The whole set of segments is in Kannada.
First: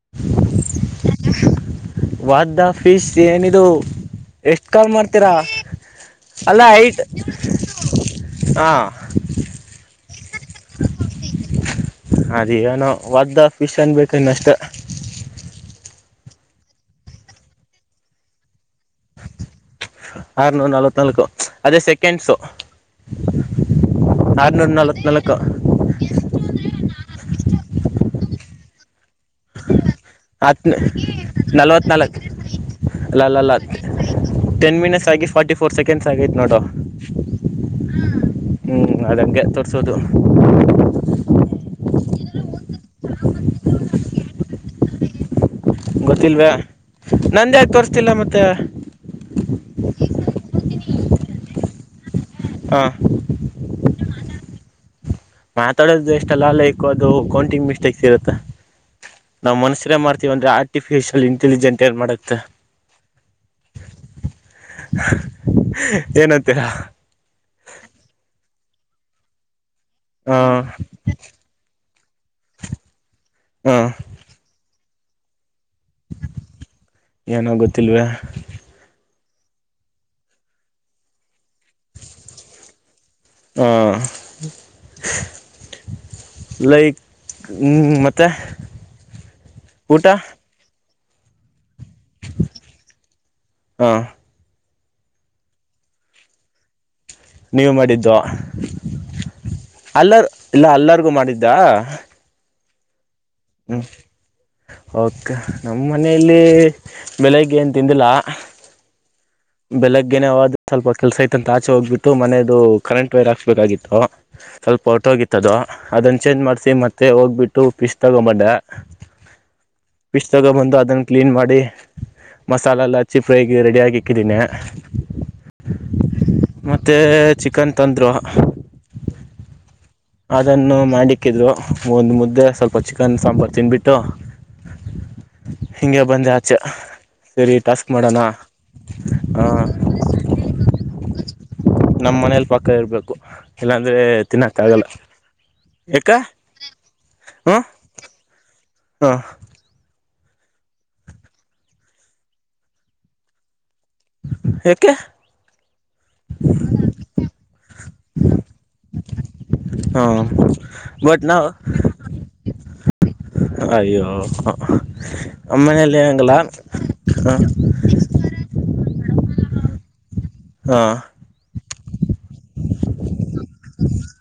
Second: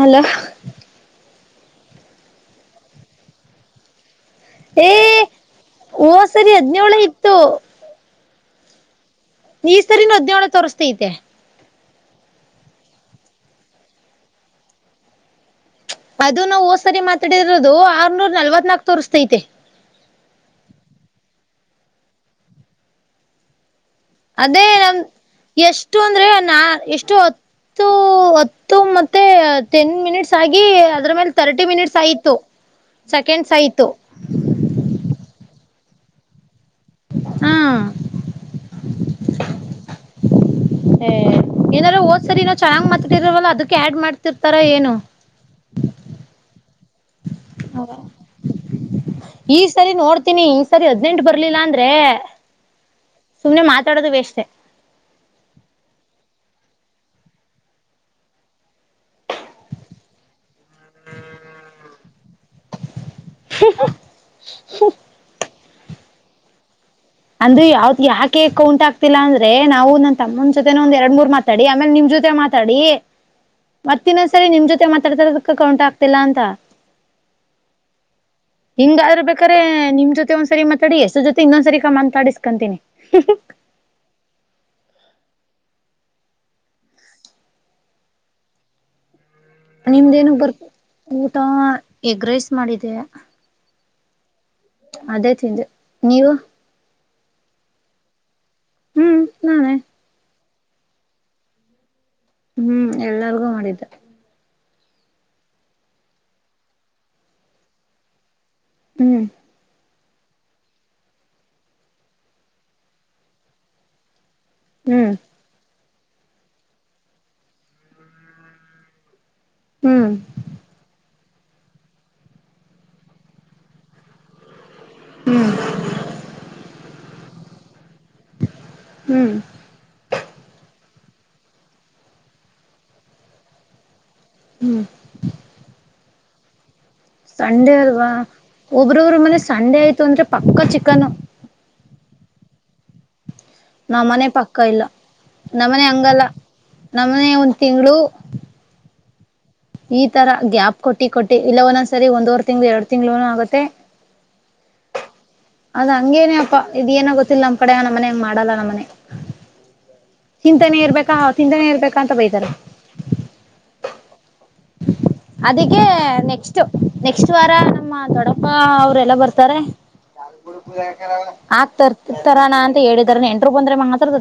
ಹೆಲೋ ವಾದ್ದಾ ಫಿಶ್ ಏನದುು ಎಷ್ಟು ಕಾಲ್ ಏ ಮಾಡ್ತೀರಾ ಓ ಸರಿ ಅಲ್ಲ ಹದ್ನೇಳ ಐಟ್ ಇತ್ತು ಹಾಂ ನೀ ಸರಿ ನ ಉದ್ಯಾವಾನ ತೋರಿಸತತೆ ಅದಗನ ಒದ್ದ ಫಿಶ್ ಅನ್ ಬೇಕ ಇನ್ನು ಅಷ್ಟ ಅದು ನಾವವು ಹೋದ್ ಸರಿ ಮಾತಾಡಿರೋದು ಆರ್ನೂರ್ ನಲ್ವತ್ ನಾಕ ತೋರಿಸಸ್ತೈತೆ ಆರ್ನೂರು ನಲ್ವತ್ನಾಲ್ಕು ಅದೇ ಸೆಕೆಂಡ್ಸು ಅದೇ ಆರ್ನೂರ ನಮ್ ನಲ್ವತ್ನಾಲ್ಕು ಎಷ್ಟು ಅಂದ್ರೆ ನಾ ಎಷ್ಟು ಹತ್ತು ಮತ್ತೆಹತ್ತು ಟೆನ್ ಮಿನಿಟ್ಸ್ ಆಗಿ ಹತ್ತು ಅದ್ರ ಮೇಲೆ ತರ್ಟಿ ಮಿನಿಟ್ಸ್ ನಲ್ವತ್ನಾಲ್ಕು ಆಯತು ಅಲ್ಲ ಅಲ್ಲ ಅಲ್ಲ ಟೆನ್ ಮಿನಿಟ್ಸ್ ಆಗಿ ಫಾರ್ಟಿ ಫೋರ್ ಸೆಕೆಂಡ್ಸ್ ಆಗೈತ್ ನೋಡು ಹಾ ಹ್ಮ್ ಅದು ಹೇಗ ತೋರ್ಸೋಡು ಏನಾರ ಓದ್ ಸರಿ ಇನ್ನ ಚೆನ್ನಾಗ್ ಮಾತಾಡಿರವಲ್ಲ ಅದಕ್ಕೆ ಆ್ಯಡ್ ಮಾಡ್ತಿರ್ತಾರ ಏನು ಗೊತ್ತಿಲ್ವೇ ನಂದ ಯಕೆ ತೋರಿಸ್ತಿಲ್ಲ ಮತ್ತೆ ಹತೀನಿ ಈ ಸರಿ ಹದ್ನೆಂಟು ಬರ್ಲಿಲ್ಲಾ ಅಂದ್ರೆ ಹಾ ಸುಮ್ನೆ ಮಾತಾಡೋದು ವೇಸ್ಟ್ ಮಾತಾಡೋದು ಎಷ್ಟಲ್ಲಲ್ಲೈಕು ಅದು ಕೌಂಟಿಂಗ್ ಮಿಸ್ಟೇಕ್ಸ್ ಇರುತ್ತಾ ನಾವ್ ಮನುಸರ ಮಾಡ್ತೀವ ಅಂದ್ರೆ ಆರ್ಟಿಫಿಶಿಯಲ್ ಇಂಟೆಲಿಜೆಂಟ್ ಏ ಮಾಡುತ್ತೆ ಹ್ಮ್ಮ್. ಏನಂತೀರಾ ಅಂದ್ರೂ ಯಾವತ್ ಯಾಕೆ ಕೌಂಟ್ ಆಗ್ತಿಲ್ಲಾ ಅಂದ್ರೆ ನಾವು ನನ್ ಹ ತಮ್ಮನ ಜೊತೆ ಒಂದ್ ಎರಡ್ ಮೂರ್ ಮಾತಾಡಿ ಆಮೇಲೆ ನಿಮ್ ಜೊತೆ ಮಾತಾಡಿ ಹ ಮತ್ತನ್ನೊಂದ್ಸರಿ ನಿಮ್ ಜೊತೆ ಮಾತಾಡ್ತದ ಕೌಂಟ್ ಆಗ್ತಿಲ್ಲ ಅಂತ ಏನೋ ಗೊತ್ತಿಲ್ವೇ ಹಿಂಗ ರ ನಿಮ್ ಜೊ ಒಂದ್ರಿತಾಡಿ ಎಷ್ಟ ಜೊತೆ ಇನ್ನೊಂದ ಸರಿ ತಡಿಸಕಂತನೆ ಲೈ ಮತ್ತೆ ಊಟ ನಿಮ್ದ ನಗ್ ಬರ್ ಊಟ ಎಗ್ ರೈಸ್ ಮಾಡಿದೆ ಹಾ ಅದೇ ತಿಂದೆ ನೀವು ನೀವು ಮಾಡಿದ್ದು ಹ್ಮ್ ನಾನೇ ಅಲ್ಲರ ಇಲ್ಲ ಎಲ್ಲರಿಗು ಮಾಡಿದ್ದ ಹ್ಮ್ ಎಲ್ಲಾರ್ಗೂ ಮಾಡಿದ್ದ ಓಕೆ ನಮ್ಮ ಮನೆಯಲ್ಲಿ ಬೆಳಗ್ಗೆ ಏನ್ ತಿಂದಿಲ್ಲ ಹ್ಮ್ ಬೆಳಗ್ಗೆೇನೆ ಹ ಸ್ವಲ್ಪ ಕೆಲ್ಸ ಐತ ಅಂತ ಆಚೆ ಹೋಗ್ಬಿಟ್ಟು ಮನೆಯದು ಕರೆಂಟ್ ವೈರ್ ಹಾಕ್ಸ್ಬೇಕಾಗಿತ್ತು ಸ್ವಲ್ಪ ಹ್ಮ್ ಹೊಟೋಗಿತ್ತದು. ಅದನ್ನು ಚೇಂಜ್ ಮಾಡ್ಸಿ ಮತ್ತೆ ಹೋಗ್ಬಿಟ್ಟು ಪೀಸ್ ತಗೋ ಬಂದೆ. ಹ್ಮ್ ಫಿಶ್ ತಗ ಬಂದು ಅದನ್ನ ಕ್ಲೀನ್ ಮಾಡಿ ಮಸಾಲೆ ಎಲ್ಲ ಹಚ್ಚಿ ಫ್ರೈ ರೆಡಿ ಹಾಕಿ. ಹಾಕ್ಕಿದ್ದೀನಿ ಹ್ಮ್ ಮತ್ತು ಚಿಕನ್. ತಂದ್ರ. ಹ್ಮ್ ಅದನ್ನು ಮಾಡ್ಲಿಕ್ಕಿದ್ರು ಒಂದ್ ಮುದ್ದೆ ಸ್ವಲ್ಪ ಚಿಕನ್ ಸಾಂಬಾರು ತಿನ್ಬಿಟ್ಟು. ಹ್ಮ್ ಹಿಗೆ ಬಂದೆ ಆಚ್ಚ. ಸಂಡೆ ಅಲ್ವಾ ಒಬ್ರೊಬ್ರು ಮನೆ ಸಂಡೆ ಆಯ್ತು ಅಂದ್ರೆ ಪಕ್ಕ ಚಿಕನ್. ನಮ್ಮ್ ಮನೇಲಿ ಪಕ್ಕ ಇರ್ಬೇಕು ಇಲ್ಲಾಂದ್ರೆ ನಮ್ಮನೆ ಪಕ್ಕ ತಿನ್ನಕ್ ಇಲ್ಲ ಆಗಲ್ಲ. ನಮ್ಮನೆ ಹಂಗಲ್ಲ ನಮ್ಮನೆ ಒಂದ್ ತಿಂಗಳು. ಹಾ. ಈ ತರ ಗ್ಯಾಪ್ ಕೊಟ್ಟಿ ಕೊಟ್ಟಿ ಇಲ್ಲ ಒಂದ್ ಸರಿ ಒಂದವರ್ ತಿಂಗ್ಗಳು ಎರಡ್ ತಿಂಗ್ಗಳು ಆಗತ್ತೆ. ಯಾಕೆ. ಅದ ಹಂಗೇನ ಅಪ್ಪಾ ಇದ ಏನೋ ಗೊತ್ತಿಲ್ಲ ನಮ್ ಕಡೆ ನಮ್ಮ ಮನೆ ಮಾಡಲ್ಲ ಮನೆ. ಹಾಂ ತಿಂತಾನೆ ಇರ್ಬೇಕ ಬಟ್ ನಾವು ತಿಂತಾನೆ ಇರ್ಬೇಕಾ ಅಂತ ಬೈತಾರ. ಅಯ್ಯೋ ನಮ್ಮ ಅದಕ್ಕೆ ಮನೇಲಿ ಹಂಗಲ್ಲ ನೆಕ್ಸ್ಟ್ ನೆಕ್ಸ್ಟ್ ಹಾಂ ವಾರ ನಮ್ಮ. ದೊಡ್ಡಪ್ಪ ಅವ್ರೆಲ್ಲ ಬರ್ತಾರೆ. ತಾರೆ ಹಾಂ ಆ ತರ್ತರಾನ ಅಂತ ಹೇಳಿದಾರ ಎಂಟರು ಬಂದ್ರೆ ಮಾತ್ರ.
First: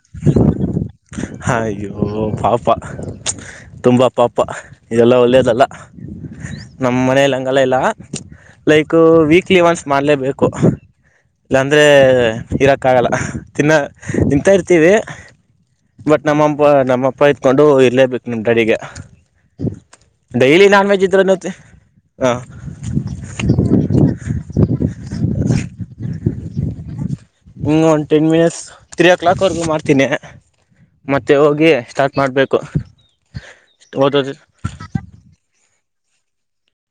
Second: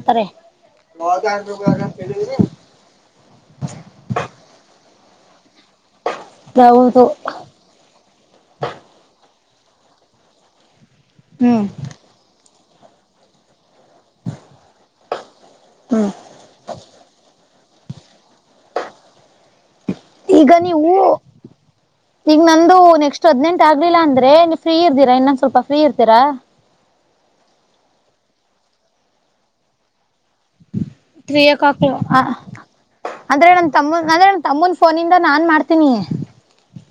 [unintelligible] ಹ ಅಯ್ಯೋ ಪಾಪ ತುಂಬಾ ಪಾಪ ಎಲ್ಲ ಒಳ್ಳೇ. ನಮ್ ಹೌದು ಮನೆಲಂಗಲ್ಲ ಇಲ್ಲ ಲೈಕ್ ವೀಕ್. ಕೀ ಸ್ಮಾಲೆ ಮಾಡಲೇಬೇಕು ಹ್ಮ್ ಇಲ್ಲಾಂದರೆ. ಇರೋಕ್ಕಾಗಲ್ಲ ತಿನ್ನೋ ತಿಂತಾ ಇರ್ತೀವಿ ಹ್ಮ್ ಬಟ್ ನಮ್ಮಪ್ಪ ನಮ್ಮಪ್ಪ ಇ. ಕೊಂಡು ಇರ್ಲೇಬೇಕು ನಿಮ ಡಾಡಿಗೆ. ಈಗ ಡೈಲಿ ನಾನ್ ವೆಜ್ ನೀವು ಇದ್ರೆ ನೋ. ಈಗ ನಂದು ನೆಕ್ಸ್ಟ್ ಹದಿನೆಂಟು ಆಗ್ಲಿಲ್ಲಾ ಅಂದ್ರೆ ನೀ ಫ್ರೀ ಇರ್ತೀರಾ ಇನ್ನೊಂದ. ಸ್ವಲ್ಪ ಫ್ರೀ ಇರ್ತೀರಾ. ಹಂ ಒಂದು ಟೆನ್ ಮಿನಿಟ್ಸ್ ತ್ರೀ ಓ ಕ್ಲಾಕ್ವರೆಗೂ ಮಾಡ್ತೀನಿ. ಮತ್ತೆ ತ್ರೀ ಓ ಹೋಗಿ ಕ್ಲಾಕ್ ಸ್ಟಾರ್ಟ್ ಹ ಮಾಡ್ಬೇಕು. ಅಂದ್ರೆ ನನ್ ತಮ್ಮನ್ ಅಂದ್ರೆ ನನ್ ತಮ್ಮನ್ ಫೋನಿಂದ ನಾನ್ ಮಾಡ್ತೀನಿ.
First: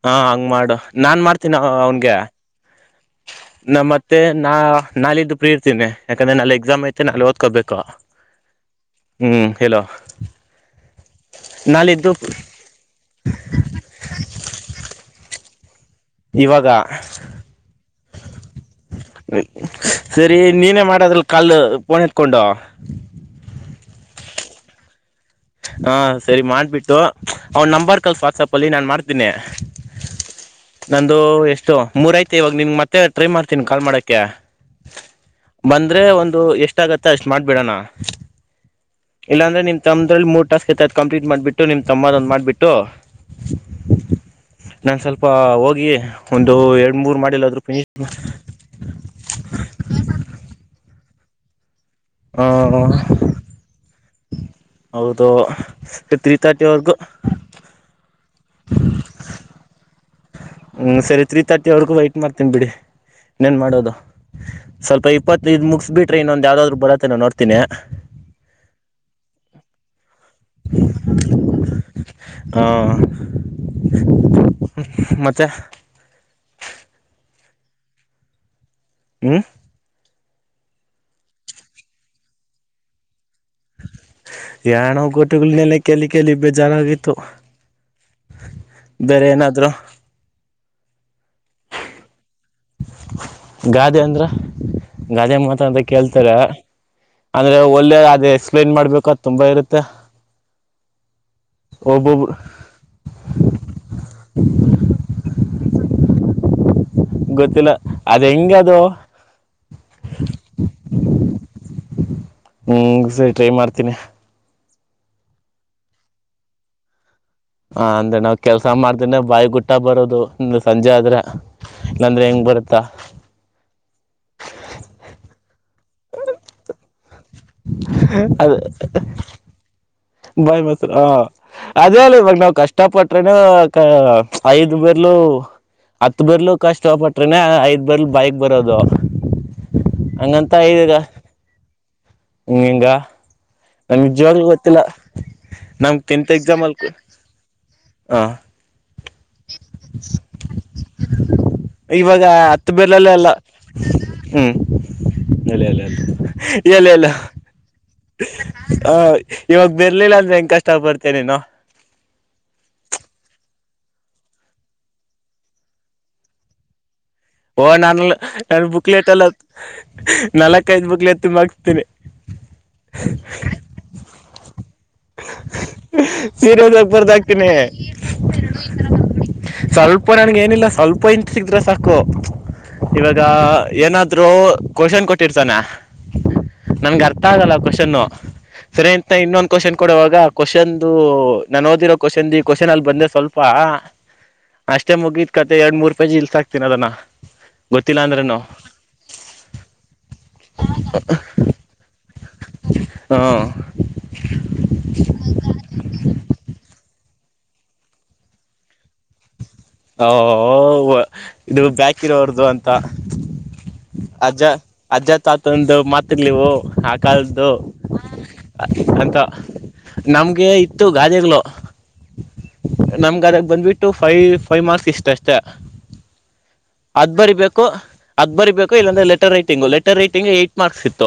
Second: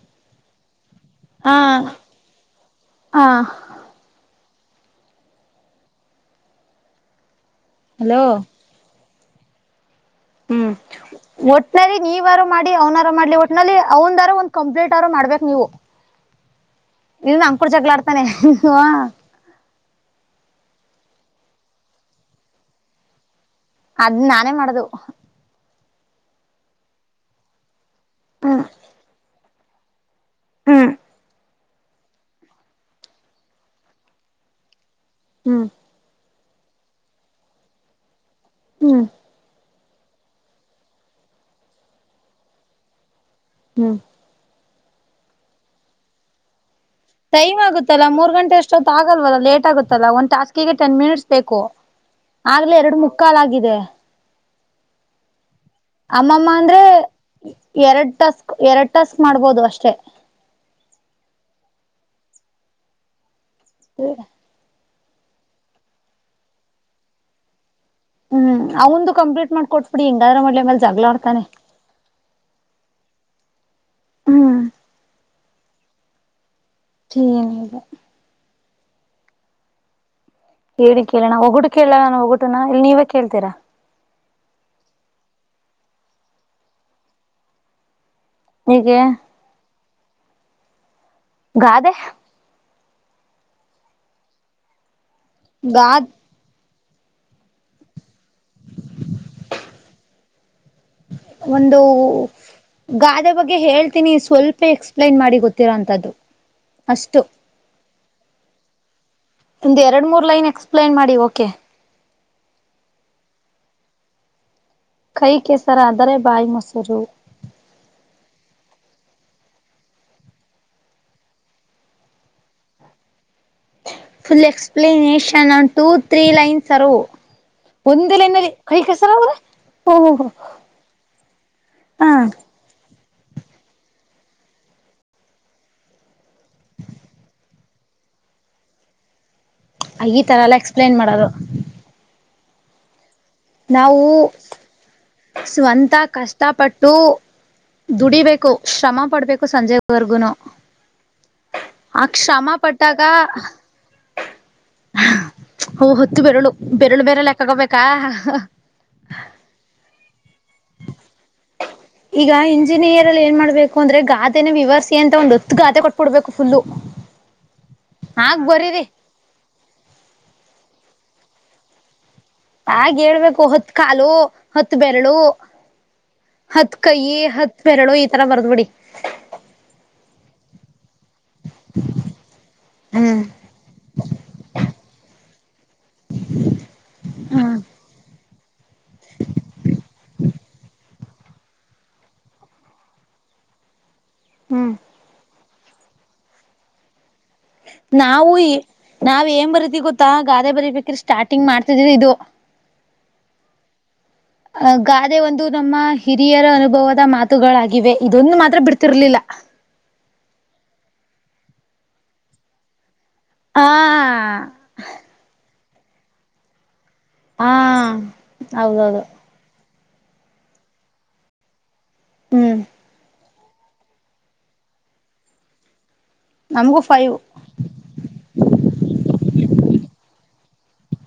ಹಾ ಹಾಂಗ್ ಮಾಡು ನಾನ್ ಹಾ ಮಾಡ್ತೀನಿ ಅವನ್ಗೆ ಹಾ ನಮ್ಮತ್ತೆ. ನಾ ನಾಳಿದು ಪ್ರೀರ್ತೀನ ಯಾಕಂದೆ ನ ಎಕ್ಸಾಮ್ ಐತೆ ನಾ ಓದಕೋಬೇಕು ಹಲೋ. ಹ್ಮ್ ಏಳು. ಹ್ಮ್. ಒಟ್ನಲ್ಲಿ ನೀವಾರು ಮಾಡಿ ಅವ್ನಾರು ಮಾಡ್ಲಿ ಒಟ್ನಲ್ಲಿ ಅವನಾರು ಒಂದ ಕಂಪ್ಲೀಟರ ಮಾಡ್ಬೇಕು ನೀವು. ಇವಾಗ. ಇ ನಮ್ ಕೂಡ ಜಗ್ಗಳಾ ಆಡ್ತಾನೆ.. ಸರಿ ನೀನೇ ಮಾಡದ್ರಲ್ಲಿ ಕಾಲ್ ಫೋನ್ ಎತ್ಕೊಂಡು.. ಅದ್ ನಾನೇ ಮಾಡದು.. ಹಾ ಸರಿ ಮಾಡಿಬಿಟ್ಟು ಅವ್ನ ನಂಬರ್ ಕಲ್ಸ ಹ್ಮ್ ವಾಟ್ಸಪಲ್ಲಿ ನಾನು ಮಾಡ್ತೀನಿ.. ಹ್ಮ್ ನಂದು ಎಷ್ಟು ಮೂರಯ್ತು ಇವಾಗ ನಿನ್ ಮತ್ತೆ ಟ್ರೈ ಮಾಡ್ತೀನಿ ಕಾಲ್ ಮಾಡಕೆ.. ಹ್ಮ್ ಬಂದ್ರೆ ಒಂದು ಎಷ್ಟಾಗತ್ತೆ ಅಷ್ಟು ಮಾಡ್ಬೇಡಣ. ಹ್ಮ್ ಇಲ್ಲಾಂದ್ರೆ ನಿಮ್ ತಮ್ಮ್ರಲ್ಲಿ ಮೂರ್ ಟಾಸ್ಕ್ ಇತ ಕಂಪ್ಲೀಟ್ ಮಾಡ್ಬಿಟ್ಟು ನಿಮ್ ತಮ್ಮದೊಂದ್ ಮಾಡ್ಬಿಟ್ಟು.. ಹ್ಮ್.. ನಾ ಸ್ವಲ್ಪ ಹೋಗಿ ಒಂದು ಎರಡು.. ಟೈಮ್ ಆಗುತ್ತಾ ಮೂರ್ ಗಂಟೆ ಅಷ್ಟೊತ್ತು ಆಗಲ್ವಲ್ಲ ಲೇಟ್ ಆಗುತ್ತಲ್ಲ ಒಂದ್ ಟಾಸ್ಕಿಗೆ ಟೆನ್ ಮಿನಿಟ್ಸ್ ಬೇಕು.. ಆ ಆಗ್ಲೆೇ ಎರಡು ಮುಕ್ಕಾಲಾಗಿದೆ.. ಹೌದು. ತ್ರೀ ಅಮ್ಮಮ್ಮ ಅಂದ್ರೆ ತರ್ಟಿವರೆಗೂ ಎರಡ್ ಟಾಸ್ಕ್ ಎರಡ್ ಟಾಸ್ಕ್ ಮಾಡ್ಬೋದು ಅಷ್ಟೆ. ಹ್ಮ್ ಸರಿ ತ್ರೀ ತರ್ಟಿ ವರ್ಗು ವೇಟ್ ಮಾಡ್ತೀನಿ ಬಿಡಿ ಇನ್ನೇನು ಮಾಡೋದು. ಸ್ವಲ್ಪ ಇಪ್ಪತ್ತು ಇದ್ ಮುಗಿಸ್ ಬಿಟ್ರೆ ಇನ್ನೊಂದು ಯಾವ್ದಾದ್ರು ಬರತ್ತ ನಾ ನೋಡ್ತಿನಿ. ಹ್ಮ್ ಅವಂದು ಕಂಪ್ಲೀಟ್ ಮಾಡ್ಕೊಟ್ಬಿಡಿ ಹಿಂಗಾದ್ರ ಮಾಡ್ಲಿ ಆಮೇಲೇ ಜಗ್ಗಳಾಡ್ತಾನೆ. ಮತ್ತೆ. [unintelligible] ಹ್ಹ. ಹೇಳಿ ಕೇಳೋಣ ಒಗಟ್ಟು ಕೇಳಣ ನಾನ ಒಗ್ಗಟು ನಾ ಇಲ್ಲಾ ನೀವೇ ಕೇಳ್ತೀರಾ. ಯಾಣೋ ಗೋಟುಗಳನೆೆಲ್ಲ ಕೇಳಿ ಕೇಳಿ ಬೇಜಾರಾಗಿತ್ತು. ಹೀಗೆ ಬೇರೆ ಏನಾದ್ರು. ಗಾದೆ. ಗಾದೆ ಅಂದ್ರ ಗಾದೆ ಮಾತ ಅಂತ ಗಾದ್ ಕೇಳ್ತಾರೆ. ಅಂದ್ರೆ ಒಳ್ಳೆ ಅದ ಎಕ್ಸ್ಪ್ಲೇನ್ ಮಾಡ್ಬೇಕ ಅದು ತುಂಬಾ ಇರುತ್ತೆ. ಒಂದು ಒಬ್ಬೊಬ್ರು ಗಾದೆ ಬಗ್ಗೆ ಹೇಳ್ತೀನಿ ಸ್ವಲ್ಪ ಎಕ್ಸ್ಪ್ಲೇನ್ ಮಾಡಿ ಗೊತ್ತ ತ್ತರಂತದ್ದು. ಗೊತ್ತಿಲ್ಲ ಅದ ಹೆಂಗ ಅದು. ಒಂದ್ ಎರಡು ಮೂರ್ ಲೈನ್ ಎಕ್ಸ್ಪ್ಲೇನ್ ಮಾಡಿ ಓಕೆ. ಹ್ಮ್ ಸರಿ ಟ್ರೈ ಮಾಡ್ತೀನಿ. ಕೈ ಕೆಸರಾದರೆ ಬಾಯಿ ಮೊಸರು. ಹ ಅಂದ್ರೆ ನಾವ್ ಕೆಲ್ಸ ಮಾಡ್ದೇನೇ ಬಾಯಿ ಗುಟ್ಟ ಬರೋದು ಒ ಸಂಜೆ ಆದ್ರೆ ಇಲ್ಲಂದ್ರೆ ಹೆಂಗ್ ಬರುತ್ತಾ. ಫುಲ್ ಎಕ್ಸ್ಪೆಲಿನೇಷನ್ ಅಂತ. ಟೂ ತ್ರೀ ಲೈನ್ ಸರು ಒಂದೇ ಲೈನ್ ಅಲ್ಲಿ ಕೈ ಕಸ್ರ [unintelligible] ಬಾಯಿ ಮೊಸುರಾ ಅದೇ ಹಾ ಇವಾಗ ನಾವು ಕಷ್ಟ ಪಟ್ಟ [unintelligible] ಐದು ಬೆರಳು. ಹತ್ ಬರ್ಲು ಕಷ್ಟಪಟ್ರನೆ ಐದ್ ಬರ್ಲು ಬಾಯಿಗೆ ಬರೋದು. ಈ ತರ ಹಂಗಂತ ಅಲ್ಲಾ ಎಕ್ಸ್ಪ್ಲೇನ್ ಮಾಡದು. ಇನ್ನ ಹೆಂಗ. ನಾವು ಸ್ವಂತ ನಮ್ ಟೆಂತ್ ಎಕ್ಸಾಮ್ ಅಲ್ ಕಷ್ಟಪಟ್ಟು. ಹ ದುಡಿಬೇಕು ಶ್ರಮ ಪಡ್ಬೇಕು ಸಂಜೆವರ್ಗುನು. ಆ ಇವಾಗ ಶ್ರಮ ಹತ್ತು ಪಟ್ಟಾಗ ಬೆರ್ಲೆಲ್ಲ ಅಲ್ಲ ಹ್ಮ್. [unintelligible] ಹೊತ್ತು ಬೆರಳು ಬೆರಳು ಬೆರಳ ಹಾಕಬೇಕಾ ಹ ಇವಾಗ ಬೇರ್ಲಿಲ್ಲ ಅಂದ್ರೆ ಹೆಂ ಈಗ ಇಂಜಿನಿಯರ್ ಅಲ್ಲಿ ಏನ್ ಮಾಡ್ಬೇಕು [unintelligible] ಅಂದ್ರೆ ಗಾದೆನೆ ವಿವರಿಸಿ ಅಂತ ಒಂದು ಹತ್ತು ಗಾದೆ ಕೊಟ್ ಬಿಡಬೇಕು ಫುಲ್ಲು. ಓ ನಾನ ಆಗ್ ನಾನ ಬರೀರಿ ಬುಕ್ಲೆಟ್ಲಲ್ಲ ನಾಲ್ಕ ಐದು ಬುಕ್ಲೆತ್ತ ತುಂಬಕ್ತಿನಿ. ಹಾಗ ಹೇಳ್ಬೇಕು ಹತ್ ಕಾಲು ಹತ್ ಬೆರಳು. ಸೀರಿಯಸ್ ಹತ್ ಆಗಿ ಕೈ ಬರ್ದಾಕ್ತೀನಿ ಹತ್ ಬೆರಳು ಈ ತರ ಬರ್ದ್ ಬಿಡಿ. ಅಪ್ಪ ನನ್ಗ ಏನಿಲ್ಲ ಸ್ವಲ್ಪ ಇಂತ್ ಸಿಕ್ರೆ ಸಾಕು. ಇವಾಗ ಹ್ಮ್ ಏನಾದ್ರೂ ಕ್ವೆಷನ್ ಕೊಟ್ಟಿರ್ತಾನ. ನನ್ಗೆ ಅರ್ಥ ಆಗಲ್ಲ ಹ್ಮ್ ಕ್ವೆಷನ್ನೂ. ಸರೆಂತ ಇನ್ನೊಂದು ಕ್ವೆಶ್ಚನ್ ಕೊಡುವಾಗ ಕ್ವೆಶ್ಚನ್ ಅಂದು ನಾನ್ ಓದಿರೋ ಕ್ವಶನ್ ಈ ಕ್ವಶನ್ ಅಲ್ಲಿ ಬಂದ್ರೆ ಸ್ವಲ್ಪ. ಹ ಹ್ಮ್ ಅಷ್ಟೇ ಮುಗಿದ್ ಕತೆ ಎರಡ್ ಮೂರ್ ಪೇಜ್ ಇಳಿಸಿ ಹಾಕ್ತೀನಿ ಅದನ್ನ. ಗೊತ್ತಿಲ್ಲ ನಾವು ಅಂದ್ರುನು. ನಾವ್ ಏನ್ ಬರೀತೀವಿ ಗೊತ್ತಾ ಗಾದೆ ಬರಿಬೇಕ್ರ ಸ್ಟಾರ್ಟಿಂಗ್ ಮಾಡ್ತಿದ್ ಇದು. ಹ್ಹಾ. ಅ ಗಾದೆ ಒಂದು ನಮ್ಮ ಹಿರಿಯರ ಅನುಭವದ ಮಾತ್ ಮಾತುಗಳಾಗಿವೆ ಇದೊಂದು ಮಾತ್ರ ಬಿಡ್ತಿರ್ಲಿಲ್ಲ. ಇದು ಬ್ಯಾಕಿರೋರ್ದು ಅಂತ. ಆ ಅಜ್ಜ ಅಜ್ಜ ತಾತ ಒಂದು ಮಾತುಗಳಿವು. ಕಲ್ದು ಆ ಹೌದೌದು ಅಂತ ನಮ್ಗೆ ಇತ್ತು ಗಾದೆಗ್ಗಳು ಹ್ಮ್ ನಮ್ ಗಾದಾಗ ಬಂದ್ಬಿಟ್ಟು ಫೈ ಫೈವ್ ಮಾರ್ಕ್ಸ್ ಇಷ್ಟಷ್ಟ ನಮಗೂ ಅದ್ ಫೈವ್ ಬರಿಬೇಕು ಅದ್ ಬರಿಬೇಕು ಇಲ್ಲಾಂದ್ರೆ letter writing letter writing eight marks ಇತ್ತು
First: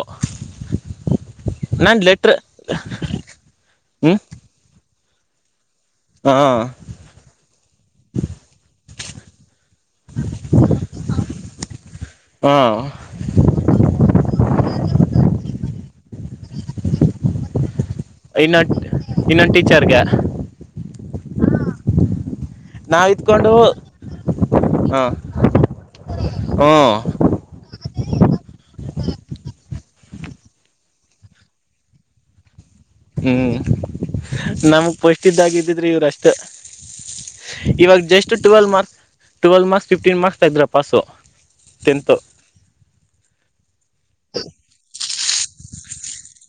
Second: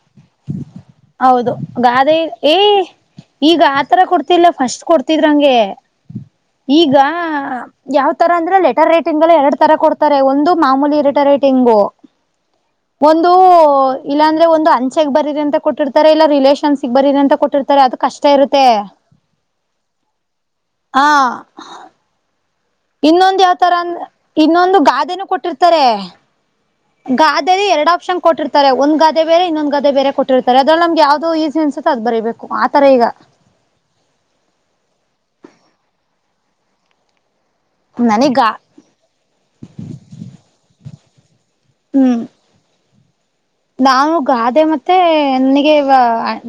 ಹೌದು ನಾನ್ ಗಾದೆ ಲೆಟ್ರ್ ಏ ಈಗ ಆತರ ಹ್ಮ್ ಕೊಡ್ತಿಲ್ಲ ಫಸ್ಟ್ ಕೊಡ್ತ ಹುಟ್ಟಿದಂಗೆ ಹ ಈಗ ಯಾತರ ಅಂಗೆ ಲೆಟರ್ ರೈಟ್ ತಿಂಗಳ ಎರಡ್ ತರ ಕೊಡ್ತಾರೆ ಒಂದು ಮಾಮೂಲಿ ಇರಟ ರೇಟಿಂಗು ಹ ಒಂದು ಇಲ್ಲಾಂದ್ರೆ ಒಂದು ಅ ಚೆಗ್ ಬರರಿ ಅಂತ ಕೊಟ್ಟಿತಾರೆ ಇಲ್ಲ ರಿಲೇಷನ್ಸ್ಗೆ ಬರರಿ ಅಂತ ಕೊಟ್ಟಿತಾರೆ ಅದಕ್ಕೆ ಇನ್ನ ಇನ್ನೊ ಟೀಚರ್ಗೆ ಹಾ ನಾವ್ ಇನ್ನೊಂದು ಇತ್ಕೊಂಡು ಯಾವತರ ಇನ್ನೊಂದು ಹ ಗಾದೆನ ಕೊಟ್ಟಿರ್ತಾರೆ ಹ್ಮ ಗಾದರಿ ಎರಡು ಅಪ್ ಕ್ಷನ್ ಕೊಟ್ಟಿರ್ರೆ ಒಂದ ಗಾದೆ ಬೇರೆ ಇನ್ನೊಂದು ಗಾದೆ ಬೇರೆ ಕೊಟ್ಟಿತಾರೆ ಅದ್ರಲ್ಲಿ ನಮಗೆ ಯಾವವುದ ಈಸ ಅನ್ಸುತ್ತೆ ಅದು ಬರಿಬೇಕ್ ಮತ್ ಹ್ಮ್ ನಮಗ್ ಪಸ್ಟ್ಗಿದ್ದಿದ್ರಿ ಇವ್ರಷ್ಟ ಇವಾಗ ಜಸ್ಟ್ ನನೀಗ twelve marks twelve marks fifteen marks ತ ಇದ್ದ್ರ ಪಾಸು ತೆಂತು ನಾನು ಗಾದೆ ಮತ್ತೆ ನನಗೆ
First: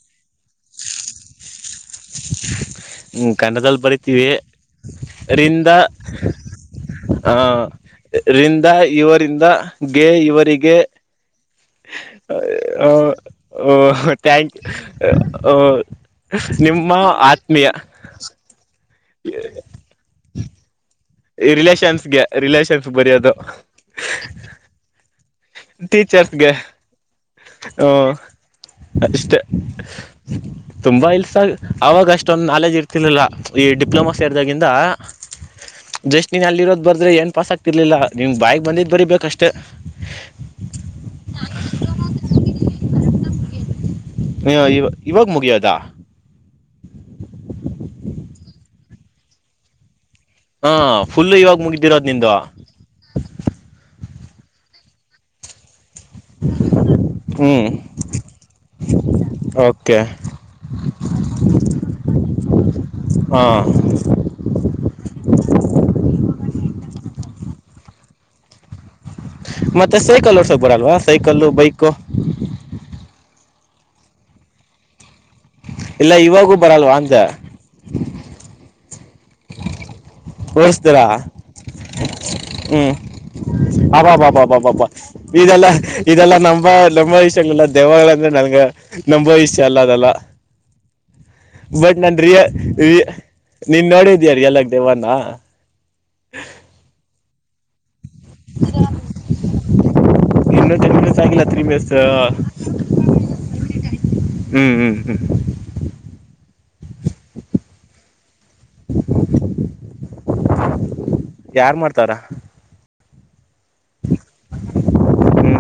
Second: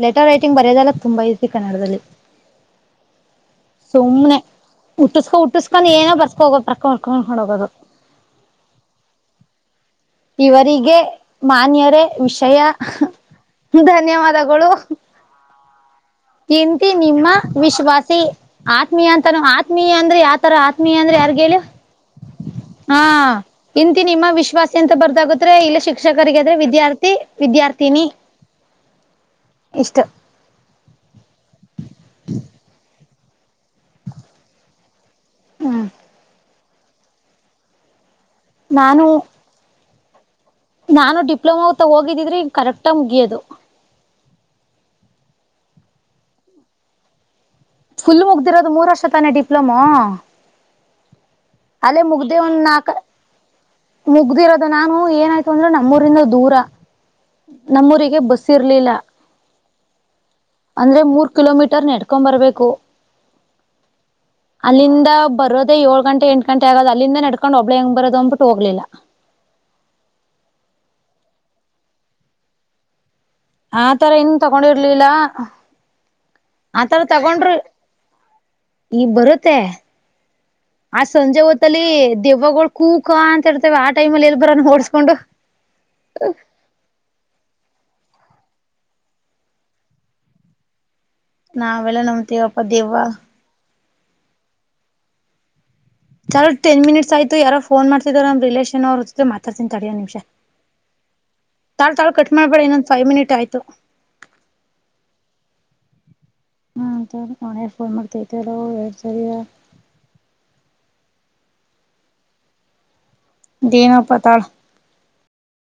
ಲೆಟರ್ ರೈಟಿಂಗ್ ಬರಯದಲ್ಲ ತುಂಬ ಈಸಿ ಕನ್ನಡದಲ್ಲಿ ಹ್ಮ್ ಗಂಡದಲ್ಲಿ ಬರಿತೀವಿ ಉಟ್ಟಸ್ಕೊ ಹ ರಿಂದ ಉಟ್ಟಿಸಸ್ಕೊಂಡು ಏನೋ ಬರ್ಸ್ಕ ಹೋಗೋ ಆ ಬರ್ಕೊಂಡ್ರ್ಕೊಂಡ್ಕೊಂಡು ಹೋಗೋದು ರಿಂದ ಇವರಿಂದ ಇವರಿಗೆ ಮಾನ್ಯರೇ ವಿಷಯ ಆ ಓ ಥ್ಯಾಂಕ್ ತಿಂತಿ ನಿಮ್ಮ ವಿಶ್ವಾಸಿ ಆತ್ಮೀಯ ಅಂತಾನ ಆತ್ಮೀಯ ಅಂದ್ರೆ ಯಾವತರ ಆತ್ಮೀಯ ಅಂದ ಯಾರ್ಗ ರಿಲೇಷನ್ಸ್ಗೆ ರಿಲೇಷನ್ಸ್ ಹ ಬರೆಯೋದು ಇಂತ ನಿಮ್ಮ ವಿಶ್ವಾಸ ಇಲ್ಲ ಟೀಚರ್ಸ್ಗೆ ಶಿಕ್ಷಕರಿಗೆದ್ರೆ ವಿದ್ಯಾರ್ಥಿ ವಿದ್ಯಾರ್ಥಿನಿ ಹ್ಮ ಅಷ್ಟೆ ಇಷ್ಟು ತುಂಬಾ ಇಲ್ಸ ಅವಾಗ ಅಷ್ಟೊಂದು ನಾಲೇಜ್ ಇರ್ತ ಲಿಲ್ಲ ಈ ಡಿಪ್ಲೊಮಾ ಸೇರದಾಗಿಂದ ಹ್ಮ್ ಜಸ್ ನೀ ಅಲ್ಲಿರೋದು ಬರದ್ರೆ ಏನ್ ಪಾಸ್ ಆಗ್ತಿರ್ಲಿಲ್ಲ ನೀವ್ ಬಾಯಗ್ ಬಂದಿದ್ ನಾನು ಬರಿೀಬೇಕಷ್ಟೇ ನಾನು ಡಿಪ್ಲೊಮಾತ್ತ ಹೋಗಿದ್ರೆ ಕರೆಕ್ಟ ಮುಗಿಯೋದು ಹ ಇವಾಗ ಮುಗಿಯೋದಾ ಇರೋದು ಮೂರು ವರ್ಷ ತಾನೇ ಡಿಪ್ಲೊಮಾ ಹಾ ಫುಲ್ಲು ಇವಾಗ ಅಲ್ಲೇ ಮುಗಿದ್ದಿರೋದ್ ನಿಂದು ಮುಗ್ದೆ ಒಂದ್ ನಾಕ ಮುಗ್ದಿರೋದು ನಾನು ಏನಾಯ್ತು ಅಂದ್ರೆ ನಮ ನಮ್ಮೂರಿನ ದೂರ ಹ್ಮ್ ನಮ್ಮೂರಿಗೆ ಬಸ್ ಇರ್ಲಿಲ್ಲ ಓಕೆ ಅಂದ್ರೆ ಮೂರು ಕಿಲೋಮೀಟರ್ ನೆಡ್ಕೊಂಬರಬೇಕು ಹಾ ಅಲ್ಲಿಂದ ಬರೋದೇ ಏಳ್ ಗಂಟೆ ಎಂಟು ಗ ಅಲ್ಲಿಂದ ನಡ್ಕೊಂಡ ಒಬ್ಳ ಹೆಂಗ ಬರದು ಅ್ಬಟ್ಟ ಹೋಗ್ಲಿಲ್ಲ ಮತ್ತೆ ಸೈಕಲ್ ಓರ್ಸೋಕ್ ಬರಲ್ವಾ ಸೈಕಲ್ಲು ಬೈಕು ಆ ತರ ಇನ್ ತಗೊಂಡಿರ್ಲಿಲ್ಲ ಇಲ್ಲ ಇವಾಗೂ ಬರಲ್ವಾ ಆತರ ಅಂದೆ ತಗೊಂಡ್ರೆ ಈ ಬರುತ್ತೆ ಆ ಓಡಸ್ತೀರಾ ಸಂಜೆ ಹೊತ್ತಲ್ಲಿ ದೆವಗಳು ಹ್ಮ್ ಕೂಕ ಅಂತ ಇರ್ತೇವೆ ಆ ಟೈಮ್ ಅಲ್ಲಿ ಎಲ್ಲಿ ಬರ ನೋಡ್ಸ್ಕೊಂಡು ಇದೆಲ್ಲಾ ಇದೆಲ್ಲ ನಂಬ ನಂಬ ವಿಷ ಆಗ್ಲ್ಲ ದೇವ್ ಅಂದ್ರೆ ನನ ನಂಬೋ ಇಷ ಅಲ್ಲ ಅದಲ್ಲ ಬಟ್ ನಾವೆಲ್ಲ ನನ್ ನಂಬ್ತೀವಪ್ಪ ರಿಯರಿ ದೆವ್ವ ನೀನ್ ನೋಡಿದಯಾರ ಎಲ್ಲಕ್ ದೇವಾನ ಚಲ ಟನ್ ಮಿಟ್ ಆಯ್ತುಾರೋ ಫೋನ್ ಮಾಡ್ತಿದಾರ ನ ರಿಲೇಷನ್ ಅವ್ರು ಮಾತಾತನಿ ತಡೋ ನಿಮಿಷ ಇನ್ನೂ ತನ ಮಯಸ ಆಯಿಲ್ಲ ಅತ್ರನ ಬಸ ತಾಳ್ ತಾಳ್ ಕಟ್ ಮಾಡ್ಬೇಡ ಇನ್ನೊಂದ್ ಫೈವ್ ಮಿನಿಟ್ ಆಯ್ತು ಹ್ಮ್ ಹ್ಮ್ ಹ್ಮ್ ಹ್ಮಂತ ಮನ ಫೋನ್ ಮಾಡ್ತೈತೆ ಸರಿಯ ಯಾರ್ ಮಾಡ್ತಾರ ದಾನಪ್ಪ ಪತಾಳ ಹ್ಮ್